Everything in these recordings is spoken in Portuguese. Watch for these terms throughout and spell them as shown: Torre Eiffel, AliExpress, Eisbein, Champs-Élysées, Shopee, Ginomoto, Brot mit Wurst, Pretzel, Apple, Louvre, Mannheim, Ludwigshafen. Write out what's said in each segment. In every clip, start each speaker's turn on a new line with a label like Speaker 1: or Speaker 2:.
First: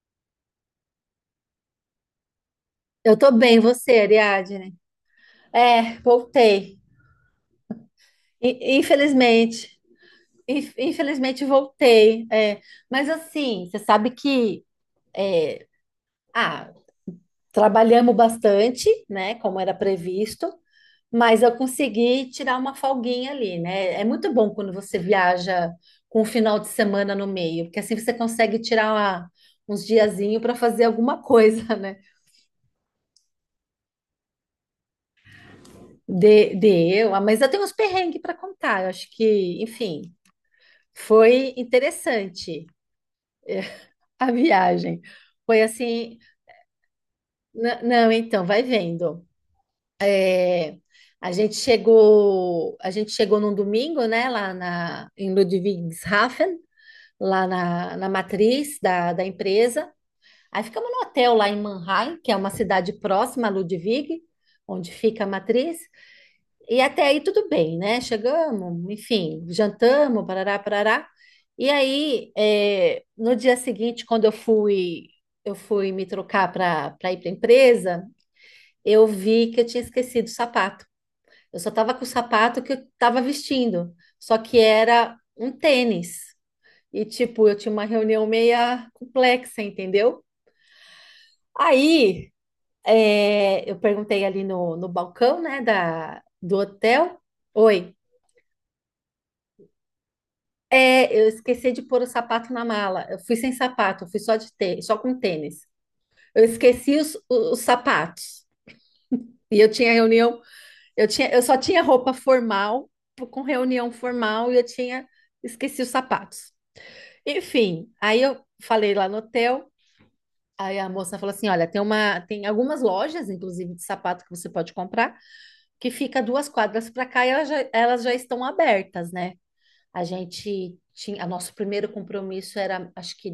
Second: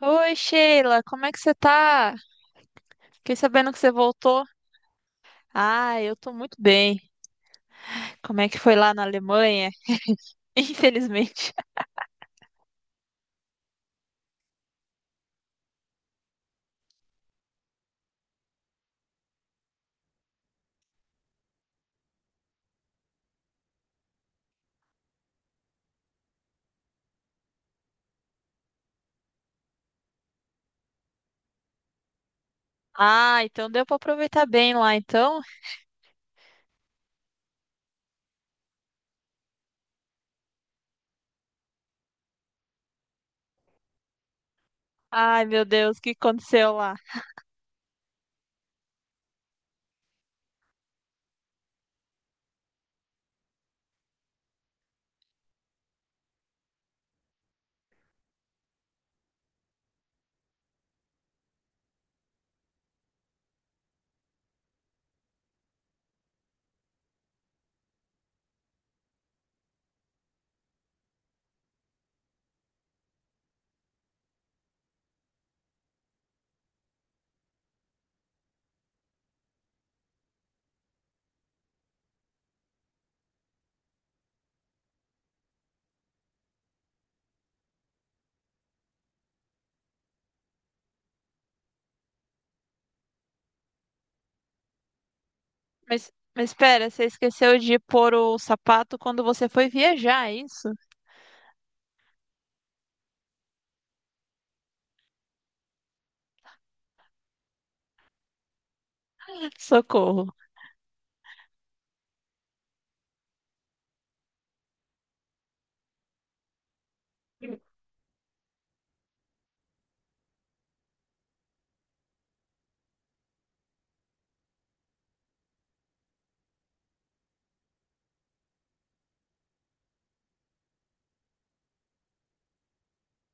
Speaker 1: Oi, Sheila, como é que você tá?
Speaker 2: Eu tô
Speaker 1: Fiquei
Speaker 2: bem,
Speaker 1: sabendo que você
Speaker 2: você,
Speaker 1: voltou.
Speaker 2: Ariadne? É,
Speaker 1: Ah, eu tô muito
Speaker 2: voltei.
Speaker 1: bem. Como é que foi lá na
Speaker 2: Infelizmente,
Speaker 1: Alemanha?
Speaker 2: infelizmente
Speaker 1: Infelizmente.
Speaker 2: voltei. É. Mas assim, você sabe que é, ah, trabalhamos bastante, né? Como era previsto, mas eu consegui tirar uma folguinha ali, né? É muito bom quando você viaja com um final de semana no meio, porque assim você consegue tirar uns diazinho para fazer alguma coisa, né?
Speaker 1: Ah, então deu pra aproveitar bem lá, então.
Speaker 2: De, de mas eu tenho uns perrengues para contar. Eu acho que, enfim. Foi interessante a viagem.
Speaker 1: Ai,
Speaker 2: Foi
Speaker 1: meu Deus, o que
Speaker 2: assim,
Speaker 1: aconteceu lá?
Speaker 2: não, então, vai vendo. A gente chegou num domingo, né, lá em Ludwigshafen, lá na matriz da empresa. Aí ficamos no hotel lá em Mannheim, que é uma cidade próxima a Ludwig, onde fica a matriz. E até aí tudo bem, né? Chegamos, enfim, jantamos, parará, parará. E aí, no dia seguinte, quando eu fui me trocar para ir para a empresa, eu vi que eu tinha esquecido o sapato. Eu só estava com o sapato que eu estava vestindo, só que era um tênis. E, tipo, eu tinha uma reunião meia complexa, entendeu? Aí, eu perguntei ali no balcão, né,
Speaker 1: Mas, mas
Speaker 2: do
Speaker 1: espera, você
Speaker 2: hotel.
Speaker 1: esqueceu de
Speaker 2: Oi.
Speaker 1: pôr o sapato quando você foi viajar, é isso?
Speaker 2: É, eu esqueci de pôr o sapato na mala. Eu fui sem sapato, eu fui só com tênis. Eu esqueci os sapatos. E eu tinha
Speaker 1: Socorro.
Speaker 2: reunião, eu só tinha roupa formal, com reunião formal, e eu tinha esqueci os sapatos. Enfim, aí eu falei lá no hotel, aí a moça falou assim: "Olha, tem uma, tem algumas lojas, inclusive de sapato que você pode comprar, que fica duas quadras para cá e elas já estão abertas, né? A nosso primeiro compromisso era, acho que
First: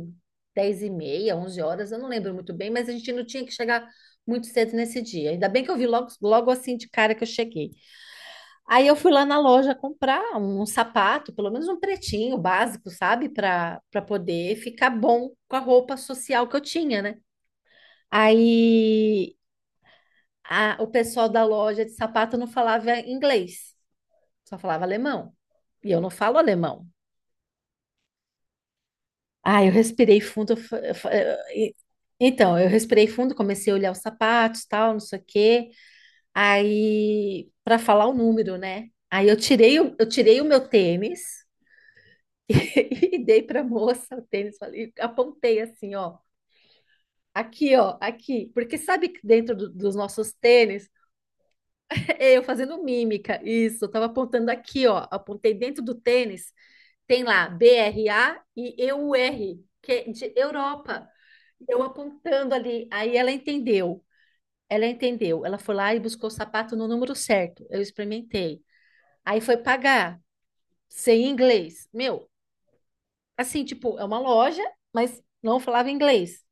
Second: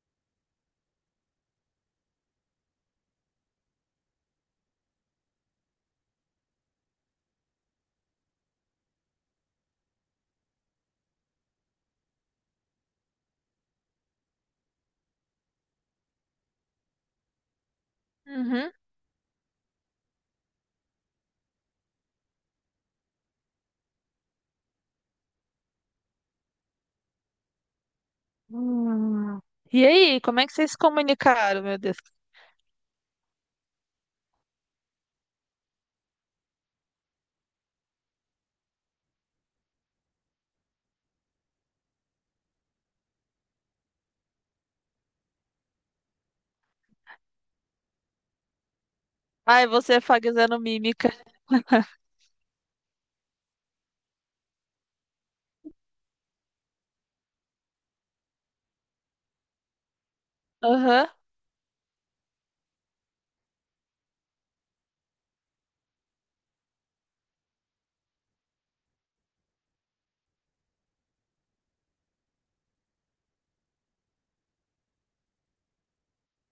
Speaker 2: 10h30, 11h, eu não lembro muito bem, mas a gente não tinha que chegar muito cedo nesse dia. Ainda bem que eu vi logo, logo assim de cara que eu cheguei. Aí eu fui lá na loja comprar um sapato, pelo menos um pretinho básico, sabe? Para poder ficar bom com a roupa social que eu tinha, né?
Speaker 1: Uhum.
Speaker 2: Aí o pessoal da loja de sapato não falava inglês, só falava alemão. E eu não falo alemão.
Speaker 1: Hum.
Speaker 2: Ah, eu
Speaker 1: E
Speaker 2: respirei
Speaker 1: aí, como é
Speaker 2: fundo.
Speaker 1: que
Speaker 2: Eu
Speaker 1: vocês
Speaker 2: fa-
Speaker 1: se
Speaker 2: eu fa- eu-
Speaker 1: comunicaram,
Speaker 2: e-
Speaker 1: meu Deus?
Speaker 2: Então, eu respirei fundo, comecei a olhar os sapatos, tal, não sei o quê. Aí, para falar o número, né? Aí eu tirei o meu tênis e dei para a moça o tênis, falei, apontei assim, ó, aqui, porque sabe que
Speaker 1: Ai,
Speaker 2: dos
Speaker 1: você
Speaker 2: nossos
Speaker 1: fazendo
Speaker 2: tênis,
Speaker 1: mímica.
Speaker 2: eu fazendo mímica, isso, eu tava apontando aqui, ó, apontei dentro do tênis. Tem lá BRA e EUR, que é de
Speaker 1: Aham.
Speaker 2: Europa. Eu apontando ali. Aí ela entendeu. Ela entendeu. Ela foi lá e buscou o sapato no número certo. Eu experimentei. Aí foi pagar, sem inglês. Meu, assim, tipo, é uma loja, mas não falava inglês.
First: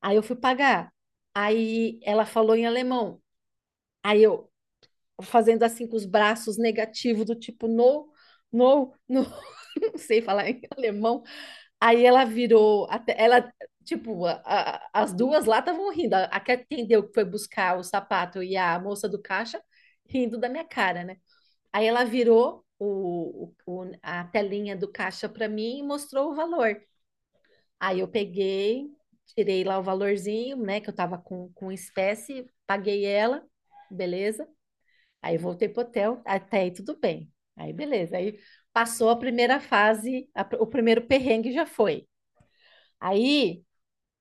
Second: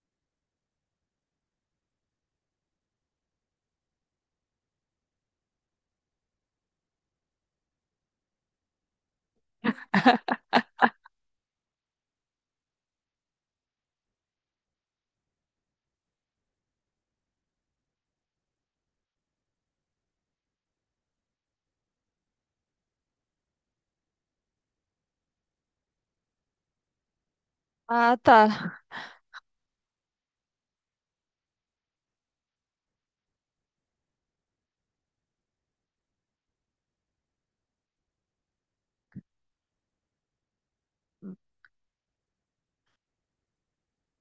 Speaker 2: Aí eu fui pagar. Aí ela falou em alemão. Aí eu fazendo assim com os braços negativos, do tipo, no, no, no. Não sei falar em alemão. Aí ela virou, até, ela, tipo, as duas lá estavam rindo. A que atendeu que foi buscar o sapato e a moça do caixa rindo da minha cara, né? Aí ela virou a telinha do caixa para mim e mostrou o valor. Aí eu
Speaker 1: Ah, tá.
Speaker 2: peguei, tirei lá o valorzinho, né, que eu tava com espécie, paguei ela, beleza. Aí voltei pro hotel, até aí tudo bem. Aí beleza, aí passou a primeira fase, o primeiro perrengue já foi. Aí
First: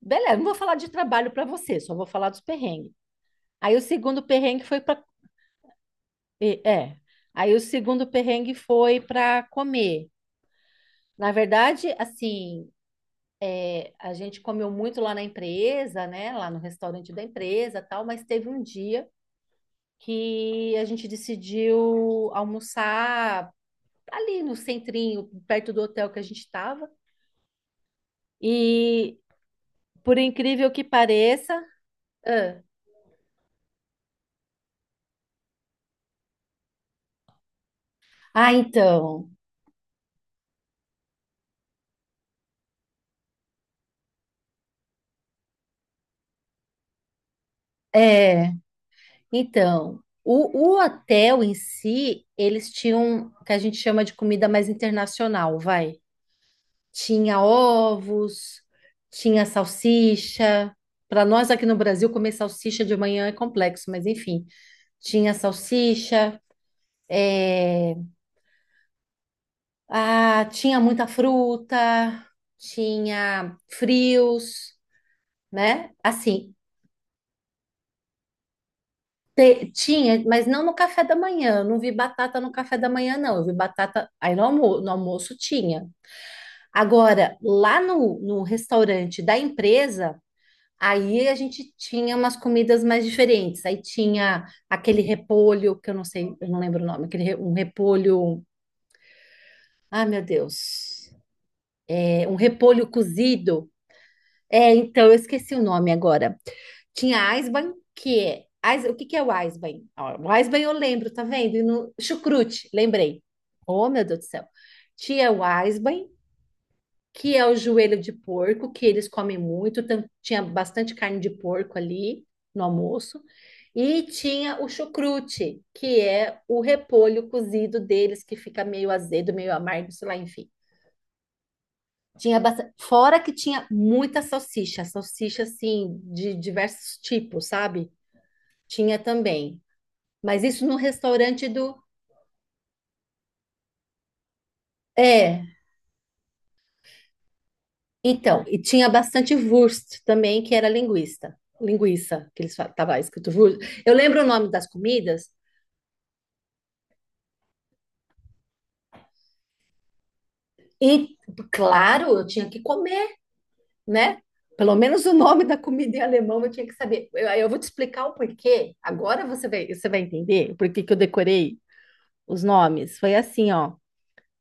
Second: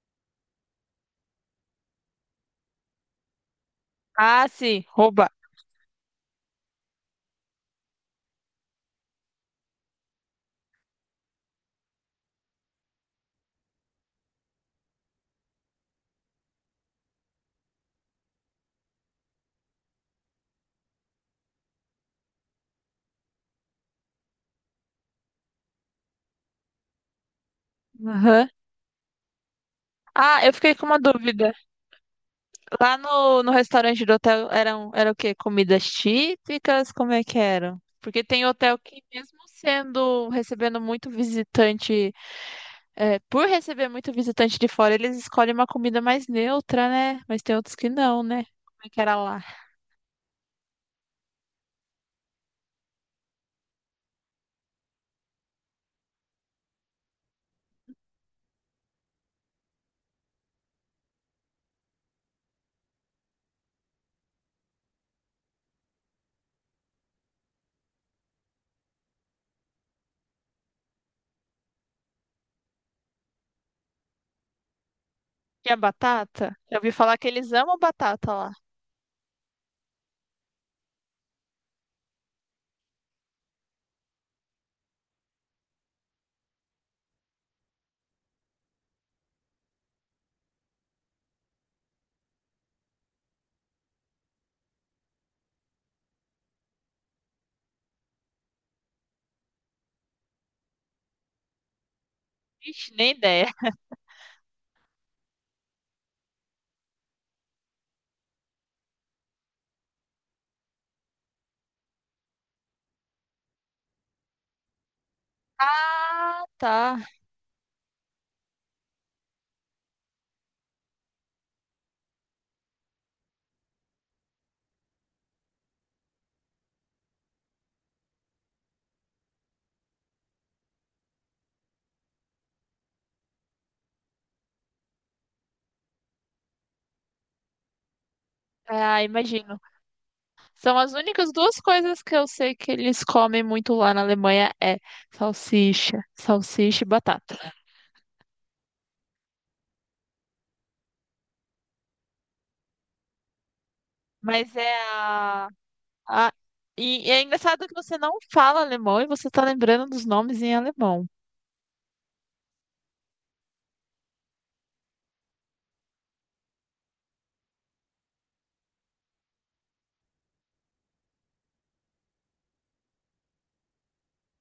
Speaker 2: beleza, não vou falar de trabalho para você, só vou falar dos perrengues. Aí o segundo
Speaker 1: Ah,
Speaker 2: perrengue foi
Speaker 1: sim,
Speaker 2: para.
Speaker 1: roubar.
Speaker 2: É. Aí o segundo perrengue foi para comer. Na verdade, assim, a gente comeu muito lá na empresa, né? Lá no restaurante da empresa, tal, mas teve um dia que a gente decidiu almoçar ali no centrinho, perto do hotel que a gente estava.
Speaker 1: Aham.
Speaker 2: E por
Speaker 1: Ah, eu
Speaker 2: incrível
Speaker 1: fiquei
Speaker 2: que
Speaker 1: com uma
Speaker 2: pareça,
Speaker 1: dúvida.
Speaker 2: ah,
Speaker 1: Lá no restaurante do hotel eram, era o quê? Comidas típicas? Como é que eram? Porque tem
Speaker 2: ah,
Speaker 1: hotel que,
Speaker 2: então,
Speaker 1: mesmo sendo, recebendo muito visitante, é, por receber muito visitante de fora, eles escolhem uma comida mais neutra, né? Mas tem outros que não, né?
Speaker 2: é,
Speaker 1: Como é que era lá?
Speaker 2: Então, o hotel em si, eles tinham o que a gente chama de comida mais internacional, vai. Tinha ovos, tinha salsicha. Para nós aqui no Brasil, comer salsicha de manhã é complexo, mas enfim, tinha salsicha, é, tinha muita fruta, tinha frios,
Speaker 1: Tinha
Speaker 2: né? Assim,
Speaker 1: batata? Eu ouvi falar que eles amam batata lá.
Speaker 2: tinha, mas não no café da manhã. Eu não vi batata no café da manhã, não. Eu vi batata aí no almoço tinha. Agora, lá no restaurante da empresa, aí a gente tinha umas comidas mais diferentes. Aí tinha aquele repolho, que eu não sei, eu não lembro o nome, aquele, um repolho. Ai, meu Deus. É, um repolho
Speaker 1: Ixi, nem ideia.
Speaker 2: cozido. É, então, eu esqueci o nome agora. Tinha Eisbein, que é. O que que é o Eisbein? Ó, o Eisbein eu lembro, tá vendo? E no chucrute, lembrei. Oh, meu Deus do céu. Tinha o Eisbein,
Speaker 1: Ah, tá.
Speaker 2: que é o joelho de porco, que eles comem muito. Tinha bastante carne de porco ali no almoço. E tinha o chucrute, que é o repolho cozido deles, que fica meio azedo, meio amargo, sei lá, enfim. Tinha bastante... Fora que tinha muita salsicha, salsicha assim, de diversos tipos, sabe? Tinha
Speaker 1: Ah, imagino.
Speaker 2: também. Mas isso no
Speaker 1: São as únicas
Speaker 2: restaurante
Speaker 1: duas
Speaker 2: do.
Speaker 1: coisas que eu sei que eles comem muito lá na Alemanha é
Speaker 2: É,
Speaker 1: salsicha, salsicha e batata.
Speaker 2: então, e tinha bastante Wurst também, que era linguista. Linguiça, que eles falam, tava escrito Wurst. Eu lembro o nome
Speaker 1: Mas
Speaker 2: das
Speaker 1: é
Speaker 2: comidas,
Speaker 1: a- E, e é engraçado que você não fala alemão e você tá lembrando dos nomes em alemão.
Speaker 2: e claro, eu tinha que comer, né? Pelo menos o nome da comida em alemão eu tinha que saber. Eu vou te explicar o porquê. Agora você vai entender por que que eu decorei os nomes. Foi assim, ó.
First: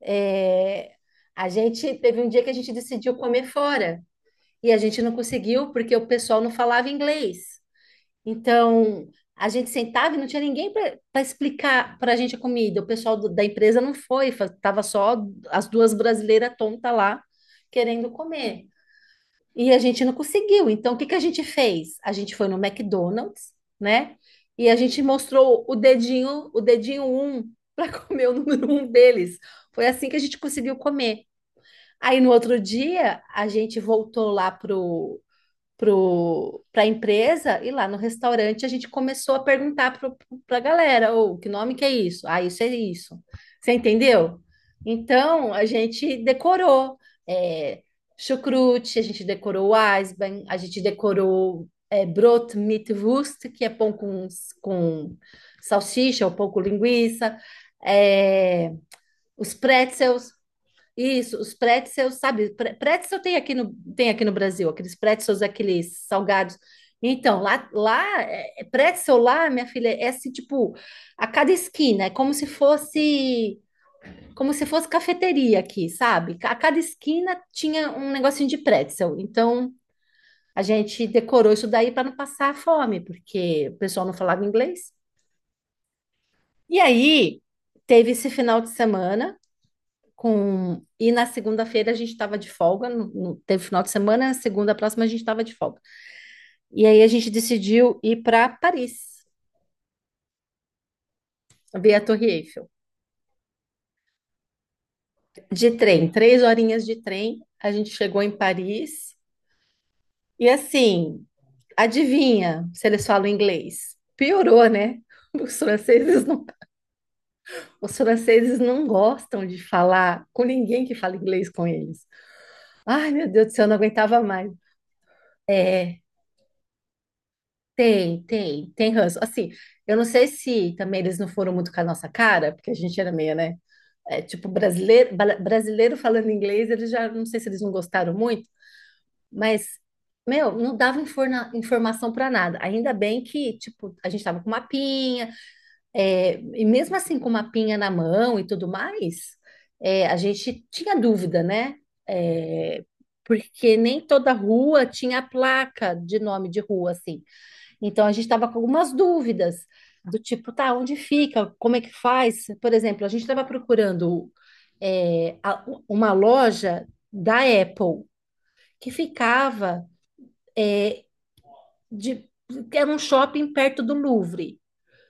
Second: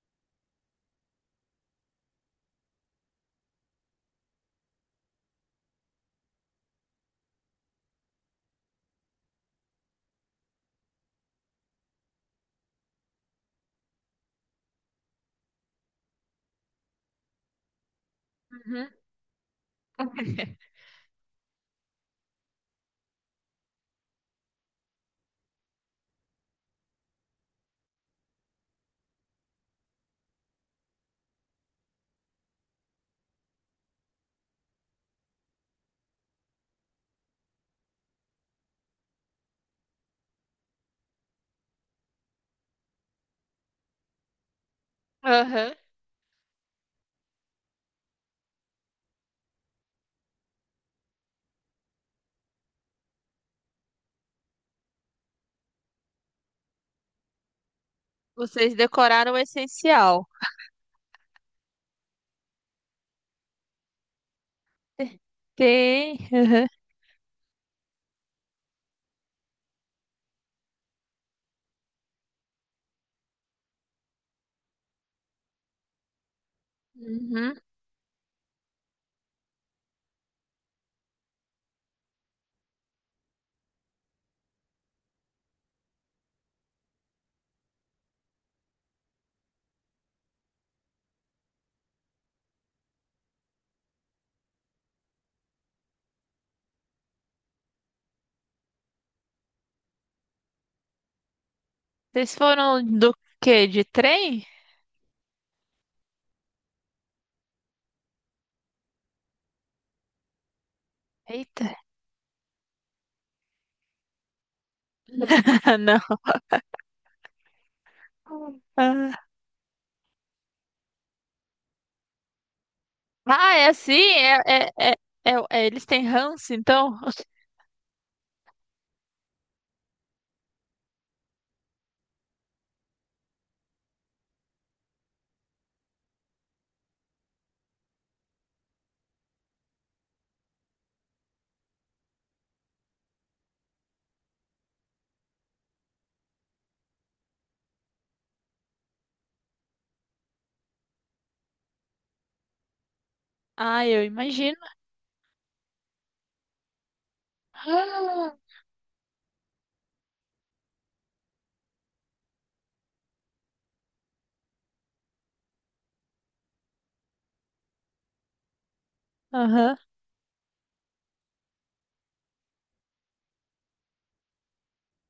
Speaker 2: É, a gente teve um dia que a gente decidiu comer fora e a gente não conseguiu porque o pessoal não falava inglês. Então, a gente sentava e não tinha ninguém para explicar para a gente a comida. O pessoal da empresa não foi, tava só as duas brasileiras tontas lá querendo comer.
Speaker 1: Uhum.
Speaker 2: E a gente não conseguiu. Então, o que que a gente fez? A gente foi no McDonald's, né? E a gente mostrou o dedinho um para comer o número um deles. Foi assim que a gente conseguiu comer. Aí no outro dia, a gente voltou lá pro para a empresa e lá no restaurante a gente começou a perguntar para a galera, ou que nome que é isso? Ah, isso é isso. Você entendeu? Então a
Speaker 1: Aham.
Speaker 2: gente decorou é, chucrute, a gente decorou Eisbein, a gente decorou Brot mit Wurst, que é pão com salsicha ou pão com linguiça, é,
Speaker 1: Vocês decoraram o
Speaker 2: os
Speaker 1: essencial.
Speaker 2: pretzels, isso, os pretzels, sabe? Pretzel tem aqui no Brasil, aqueles
Speaker 1: Te-
Speaker 2: pretzels, aqueles
Speaker 1: Tem.
Speaker 2: salgados.
Speaker 1: Aham.
Speaker 2: Então, lá, é pretzel lá, minha filha, é assim, tipo, a cada esquina, é como se fosse cafeteria aqui, sabe? A cada esquina
Speaker 1: Uhum.
Speaker 2: tinha um negocinho de pretzel. Então, a gente decorou isso daí para não passar fome, porque o pessoal não falava inglês. E aí, teve esse final de semana. Com e na segunda-feira a gente estava de folga, teve final de semana, na segunda próxima a gente estava de folga. E aí a gente decidiu ir para Paris, ver a Torre
Speaker 1: Vocês
Speaker 2: Eiffel.
Speaker 1: foram do quê? De trem?
Speaker 2: De trem, três horinhas de trem, a gente chegou em Paris. E assim,
Speaker 1: Eita.
Speaker 2: adivinha se eles falam inglês? Piorou, né? Os
Speaker 1: Não.
Speaker 2: franceses não, os franceses não gostam de falar com ninguém que fala inglês com eles. Ai, meu Deus do
Speaker 1: Ah,
Speaker 2: céu,
Speaker 1: é
Speaker 2: eu não
Speaker 1: assim?
Speaker 2: aguentava mais.
Speaker 1: Eles
Speaker 2: É,
Speaker 1: têm ranço, então?
Speaker 2: Tem ranço. Assim, eu não sei se também eles não foram muito com a nossa cara, porque a gente era meio, né? É, tipo, brasileiro, brasileiro falando inglês, eles já, não sei se eles não gostaram muito, mas, meu, não dava informação para nada. Ainda bem que, tipo, a gente tava com mapinha, e mesmo assim com mapinha na mão e tudo mais, a gente tinha dúvida, né? É, porque
Speaker 1: Ah, eu
Speaker 2: nem toda
Speaker 1: imagino.
Speaker 2: rua tinha placa de nome de rua, assim. Então a gente
Speaker 1: Ah,
Speaker 2: estava com algumas dúvidas do tipo, tá, onde fica? Como é que faz? Por exemplo, a gente estava procurando uma loja da Apple que
Speaker 1: aham.
Speaker 2: ficava é, de, era um shopping perto do Louvre.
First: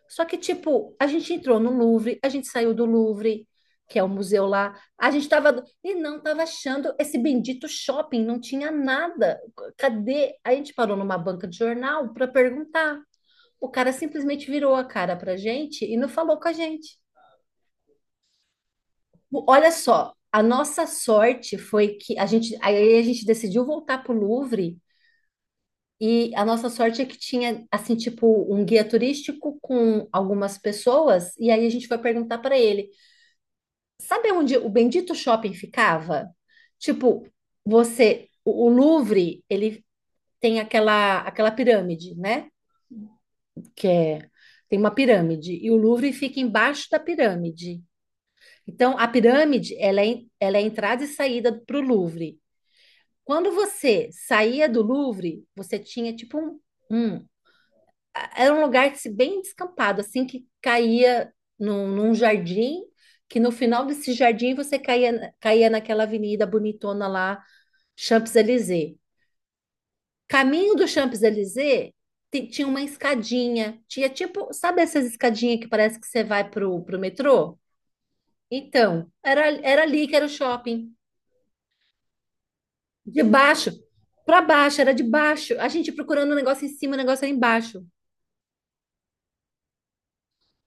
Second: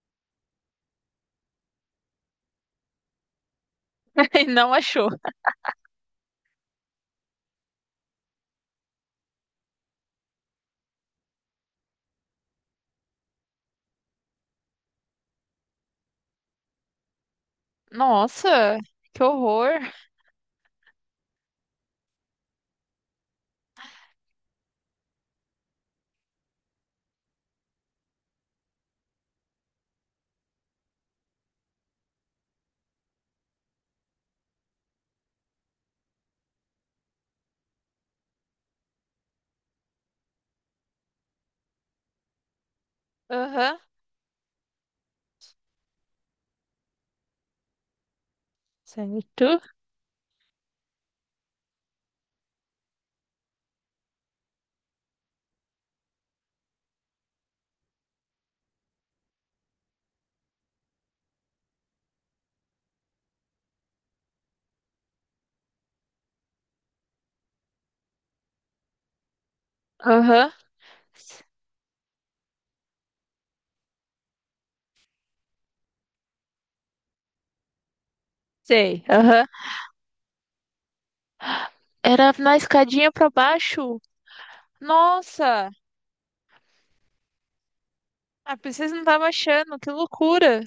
Speaker 2: Só que, tipo, a gente entrou no Louvre, a gente saiu do Louvre, que é o
Speaker 1: E
Speaker 2: museu
Speaker 1: não
Speaker 2: lá,
Speaker 1: achou.
Speaker 2: a gente tava e não tava achando esse bendito shopping, não tinha nada. Cadê? Aí a gente parou numa banca de jornal para perguntar. O cara simplesmente virou a cara pra gente e não falou com a gente.
Speaker 1: Nossa, que
Speaker 2: Olha
Speaker 1: horror.
Speaker 2: só, a nossa sorte foi que a gente, aí a gente decidiu voltar pro Louvre e a nossa sorte é que tinha, assim, tipo, um guia turístico com algumas pessoas, e aí a gente foi perguntar para ele: sabe onde o bendito shopping ficava? Tipo, o Louvre, ele tem aquela pirâmide, né?
Speaker 1: Aham.
Speaker 2: Que é, Tem uma pirâmide, e o Louvre fica embaixo da pirâmide. Então, a
Speaker 1: Certo.
Speaker 2: pirâmide, ela é entrada e saída para o Louvre. Quando você saía do Louvre, você tinha tipo um- era um lugar assim, bem descampado, assim que caía num jardim, que no final desse jardim você caía naquela avenida bonitona lá, Champs-Élysées.
Speaker 1: Aham.
Speaker 2: Caminho do Champs-Élysées tinha uma escadinha, tinha tipo, sabe essas escadinhas que parece que você vai pro metrô?
Speaker 1: Sei.
Speaker 2: Então,
Speaker 1: Aham.
Speaker 2: era ali que era o shopping.
Speaker 1: Era na escadinha
Speaker 2: De
Speaker 1: pra
Speaker 2: baixo
Speaker 1: baixo.
Speaker 2: para baixo, era de baixo. A
Speaker 1: Nossa,
Speaker 2: gente procurando o negócio em cima, o negócio era embaixo.
Speaker 1: a princesa não tava achando. Que loucura.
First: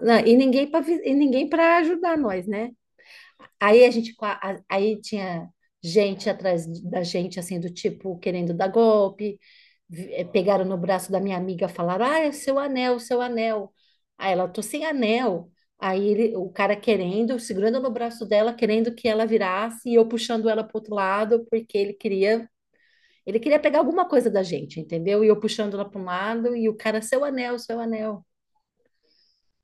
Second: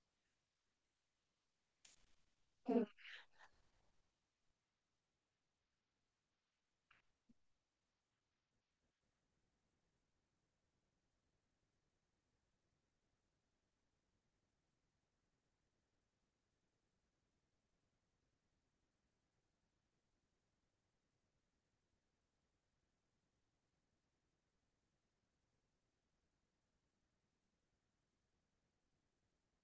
Speaker 2: Não, e ninguém para ajudar nós, né? Aí a gente qua- a- aí tinha gente atrás da gente assim do tipo querendo dar golpe. Pegaram no braço da minha amiga, falaram: "Ah, é seu anel, seu anel". Aí ela: "Tô sem anel". Aí o cara querendo, segurando no braço dela, querendo que ela virasse e eu puxando ela para outro lado, porque ele queria pegar alguma coisa da gente, entendeu? E eu puxando ela para um lado e o cara, seu anel, seu anel.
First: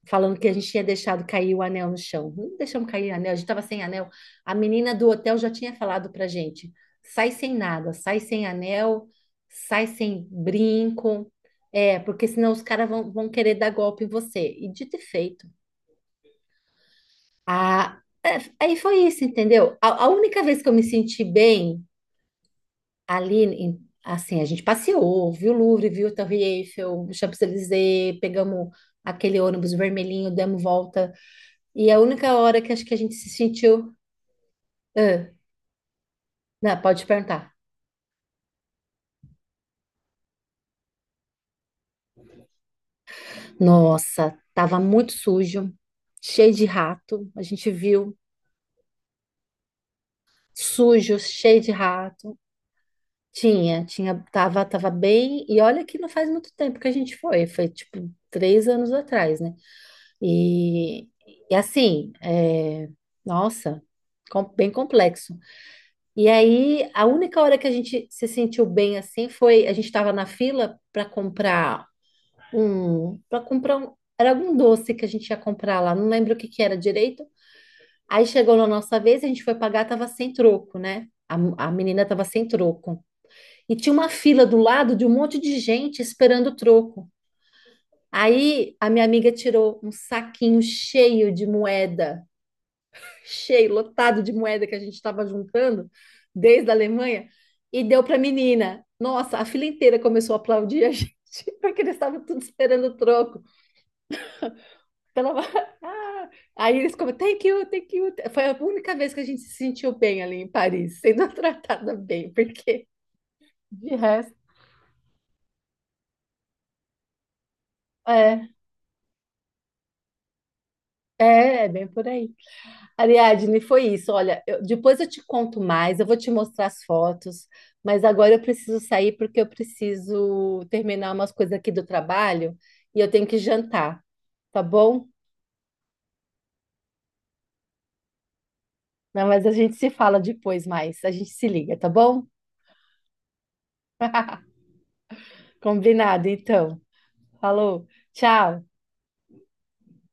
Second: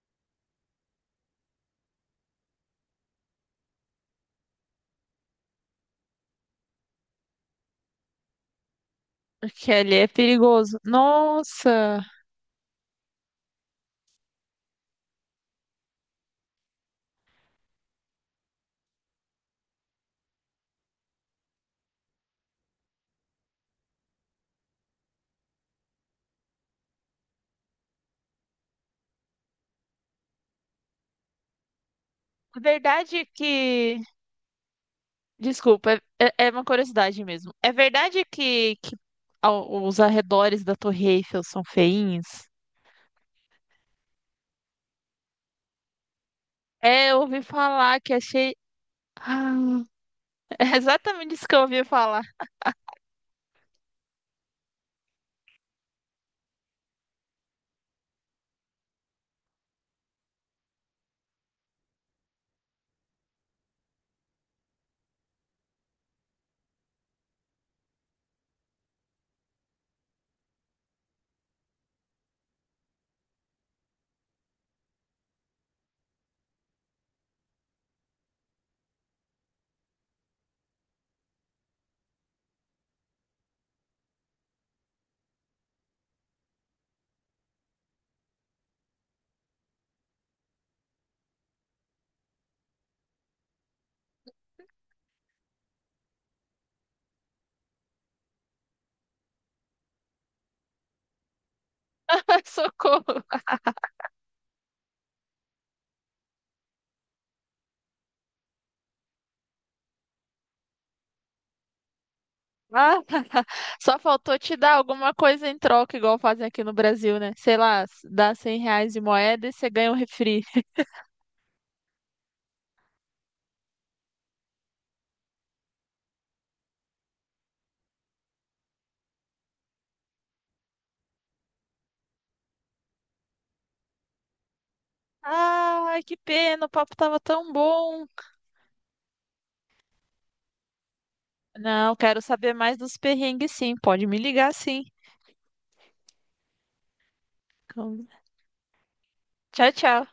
Speaker 2: Falando que a gente tinha deixado cair o anel no chão. Não deixamos cair o anel, a gente estava sem anel. A menina do hotel já tinha falado para gente: sai sem nada, sai sem anel,
Speaker 1: Porque
Speaker 2: sai
Speaker 1: ali é
Speaker 2: sem
Speaker 1: perigoso.
Speaker 2: brinco. É,
Speaker 1: Nossa.
Speaker 2: porque senão os caras vão querer dar golpe em você. E dito e feito. A, é, Aí foi isso, entendeu? A única vez que eu me senti bem ali, assim, a gente passeou, viu o Louvre, viu a Torre Eiffel, o Champs-Élysées, pegamos aquele ônibus vermelhinho, demos volta. E a única hora
Speaker 1: A
Speaker 2: que acho que a gente
Speaker 1: verdade é
Speaker 2: se sentiu.
Speaker 1: que
Speaker 2: Ah,
Speaker 1: desculpa, é, é é uma
Speaker 2: não, pode
Speaker 1: curiosidade mesmo.
Speaker 2: perguntar.
Speaker 1: É verdade que ao- os arredores da Torre Eiffel são feinhos?
Speaker 2: Nossa, tava muito sujo, cheio de
Speaker 1: É, eu
Speaker 2: rato. A
Speaker 1: ouvi
Speaker 2: gente
Speaker 1: falar que
Speaker 2: viu
Speaker 1: achei. Ah, é
Speaker 2: sujo,
Speaker 1: exatamente isso que
Speaker 2: cheio
Speaker 1: eu
Speaker 2: de
Speaker 1: ouvi falar.
Speaker 2: rato. Tava bem. E olha que não faz muito tempo que a gente foi, foi tipo 3 anos atrás, né? E, e assim, nossa, bem complexo. E aí, a única hora que a gente se sentiu bem assim foi a gente estava na fila para comprar um, era algum doce que a gente ia comprar lá, não lembro o que que era direito. Aí chegou na nossa vez, a gente foi pagar, tava sem troco, né? A menina tava sem troco. E tinha uma fila do lado de um monte de gente esperando o troco. Aí a minha amiga tirou um saquinho cheio de moeda lotado de moeda que a gente estava juntando desde a Alemanha e deu para a menina. Nossa, a fila inteira começou a aplaudir a gente, porque eles estavam tudo esperando o
Speaker 1: Socorro.
Speaker 2: troco. Então, ah, aí eles comentaram, thank you, thank you. Foi a única vez que a gente se sentiu bem ali em Paris, sendo tratada bem, porque
Speaker 1: Ah,
Speaker 2: de
Speaker 1: só
Speaker 2: resto,
Speaker 1: faltou te dar alguma coisa em troca, igual fazem aqui no Brasil, né? Sei lá, dá
Speaker 2: é,
Speaker 1: 100 reais de moeda e você ganha um refri.
Speaker 2: é bem por aí. Ariadne, foi isso. Olha, depois eu te conto mais, eu vou te mostrar as fotos, mas agora eu preciso sair porque eu preciso terminar umas coisas aqui do trabalho e eu tenho que jantar, tá bom?
Speaker 1: Ai, que pena, o papo tava tão bom.
Speaker 2: Não, mas a gente se fala depois mais, a gente se liga, tá
Speaker 1: Não, quero
Speaker 2: bom?
Speaker 1: saber mais dos perrengues, sim. Pode me ligar, sim.
Speaker 2: Combinado, então. Falou, tchau.
Speaker 1: Tchau, tchau.